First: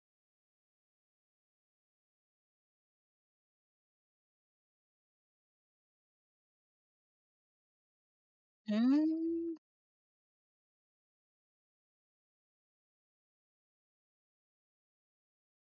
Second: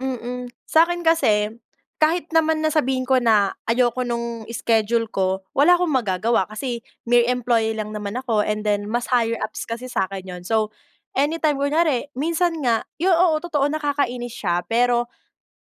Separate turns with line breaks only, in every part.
Mhm. Sa'kin kasi kahit naman na sabihin ko na ayoko nung schedule ko wala akong magagawa kasi mere employee lang naman ako and then mas higher
Hmm.
ups kasi sakin 'yon. So, anytime kunyari minsan nga yon, oo totoo nakakainis siya pero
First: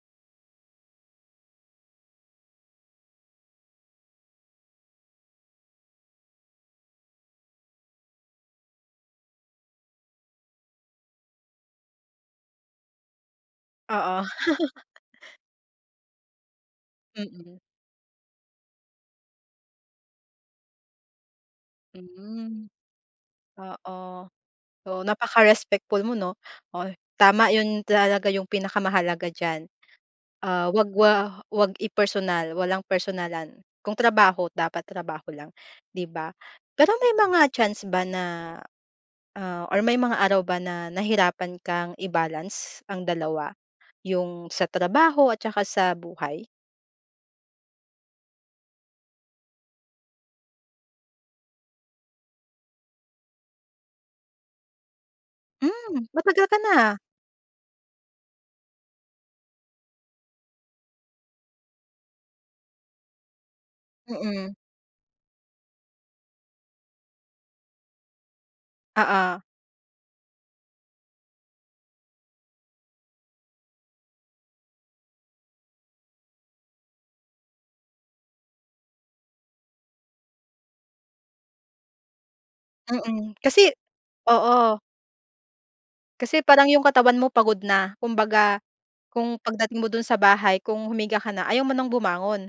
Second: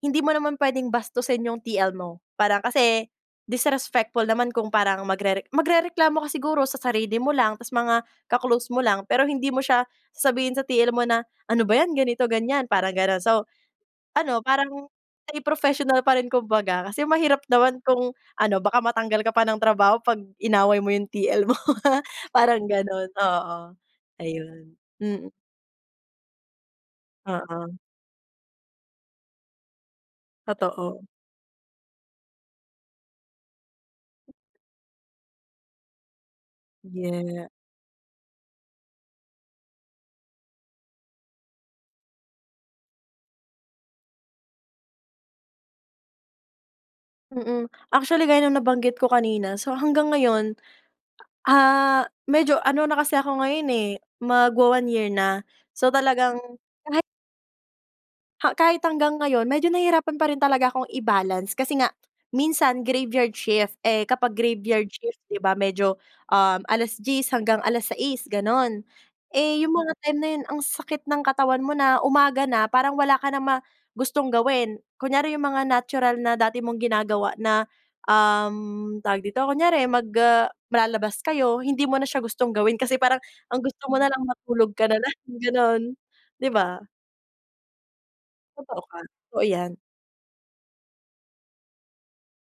hindi mo naman puwedeng bastusin yung TL mo para kasi disrespectful naman kung parang magrere magrereklamo ka siguro sa sarili mo lang tapos mga ka-close mo lang pero hindi mo siya sasabihin sa TL mo na, "ano ba yan" ganito ganyan parang ganon. So,
Oo.
ano parang may professional pa rin kumbaga kasi mahirap
Mhm.
naman kung ano baka matanggal ka pa ng trabaho pag inaway mo yung TL mo ha parang
Hmm,
ganon, oo,
oo.
ayun.
So
Mhm.
napaka-respectful mo no, oh, tama
Oo.
yon talaga yung pinakamahalaga diyan, ah, wag
Totoo.
wa wag i-personal, walang personalan kung trabaho dapat trabaho lang, diba? Pero may
Yeah.
mga chance ba na, ah, or may mga araw ba na nahirapan kang i-balance ang dalawa yung sa trabaho at 'tsaka sa buhay?
Mhm. Actually gaya ng nabanggit ko kanina so, hanggang ngayon, ah, medyo ano na kasi ako ngayon, eh magwa-one year na. So,
Hmm!
talagang
Matagal ka na, ah.
kahit ha, kahit hanggang ngayon medyo nahihirapan pa rin talaga akong i-balance kasi nga minsan graveyard shift eh, kapag
Mhm.
graveyard shift di ba medyo, uhm, 10 alas-diyes hanggang 6 alas-sais ganon.
Oo.
Eh, yung mga time na yon ang sakit ng katawan mo na umaga na parang wala ka na ma gustong gawin. Kunyari yung mga natural na dati mong ginagawa na, uhm, tawag dito kunyari mag, ah, lalabas kayo hindi mo na siya gustong gawin kasi parang
Mhm.
ang
Kasi,
gusto mo na lang matulog
oo.
ka na lang ganon,
Kasi, parang
diba?
yung katawan mo pagod na kumbaga
Totoo ka.
kung
Oo yan.
pagdating mo do'n sa bahay kung humiga ka na ayaw mo nang bumangon.